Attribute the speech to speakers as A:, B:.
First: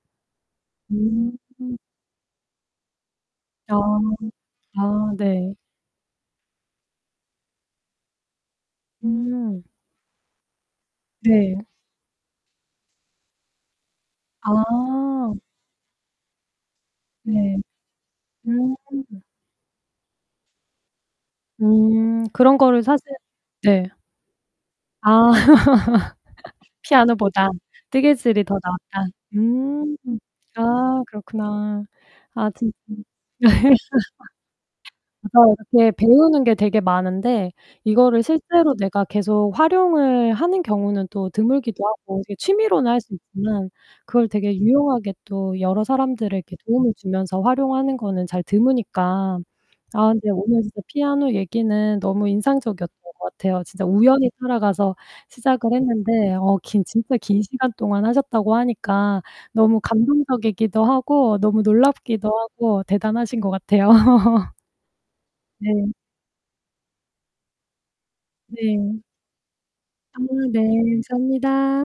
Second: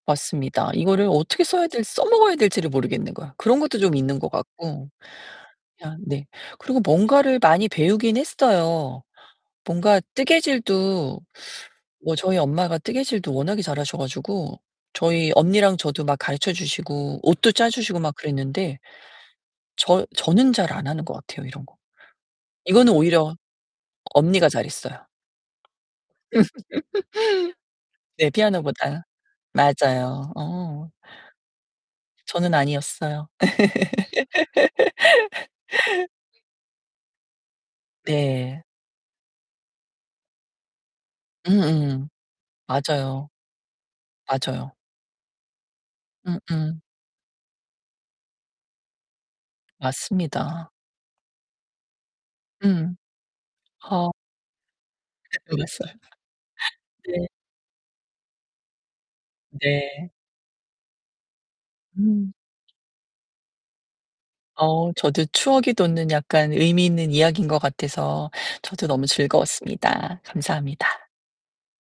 A: 맞습니다. 이거를
B: 음.
A: 어떻게 써야 될 써먹어야 될지를 모르겠는 거야. 그런
B: 아.
A: 것도 좀 있는 것 같고.
B: 아 네.
A: 그냥 네. 그리고 뭔가를 많이 배우긴 했어요.
B: 아.
A: 뭔가 뜨개질도
B: 네.
A: 뭐 저희 엄마가 뜨개질도 워낙에 잘하셔 가지고 저희
B: 아.
A: 언니랑 저도 막 가르쳐 주시고 옷도
B: 네.
A: 짜주시고 막
B: 음.
A: 그랬는데. 저 저는 잘 안 하는 것 같아요, 이런 거.
B: 음. 그런 거를
A: 이거는
B: 사세요.
A: 오히려
B: 네.
A: 언니가 잘 했어요.
B: 아. 피아노보다
A: 네.
B: 뜨개질이 더
A: 피아노보다.
B: 나았다. 음.
A: 맞아요. 어.
B: 아 그렇구나. 아
A: 저는
B: 진심.
A: 아니었어요.
B: 맞아요. 이렇게 배우는 게 되게 많은데 이거를
A: 네.
B: 실제로 내가 계속 활용을 하는 경우는 또 드물기도
A: 음음.
B: 하고 이렇게 취미로는 할 수
A: 맞아요.
B: 있지만 그걸 되게
A: 맞아요.
B: 유용하게 또 여러 사람들에게
A: 음음.
B: 도움을 주면서 활용하는 거는 잘 드무니까. 아 근데 오늘
A: 맞습니다.
B: 진짜 피아노 얘기는 너무 인상적이었던
A: 음.
B: 것 같아요. 진짜
A: 어.
B: 우연히 하러 가서 시작을
A: 좋았어요.
B: 했는데 어 긴 진짜
A: 네.
B: 긴 시간 동안 하셨다고 하니까 너무
A: 네.
B: 감동적이기도 하고, 너무 놀랍기도
A: 음.
B: 하고, 대단하신 것 같아요.
A: 어. 저도 추억이
B: 네.
A: 돋는 약간 의미 있는 이야기인 것 같아서 저도
B: 네.
A: 너무
B: 아
A: 즐거웠습니다.
B: 네.
A: 감사합니다.
B: 감사합니다.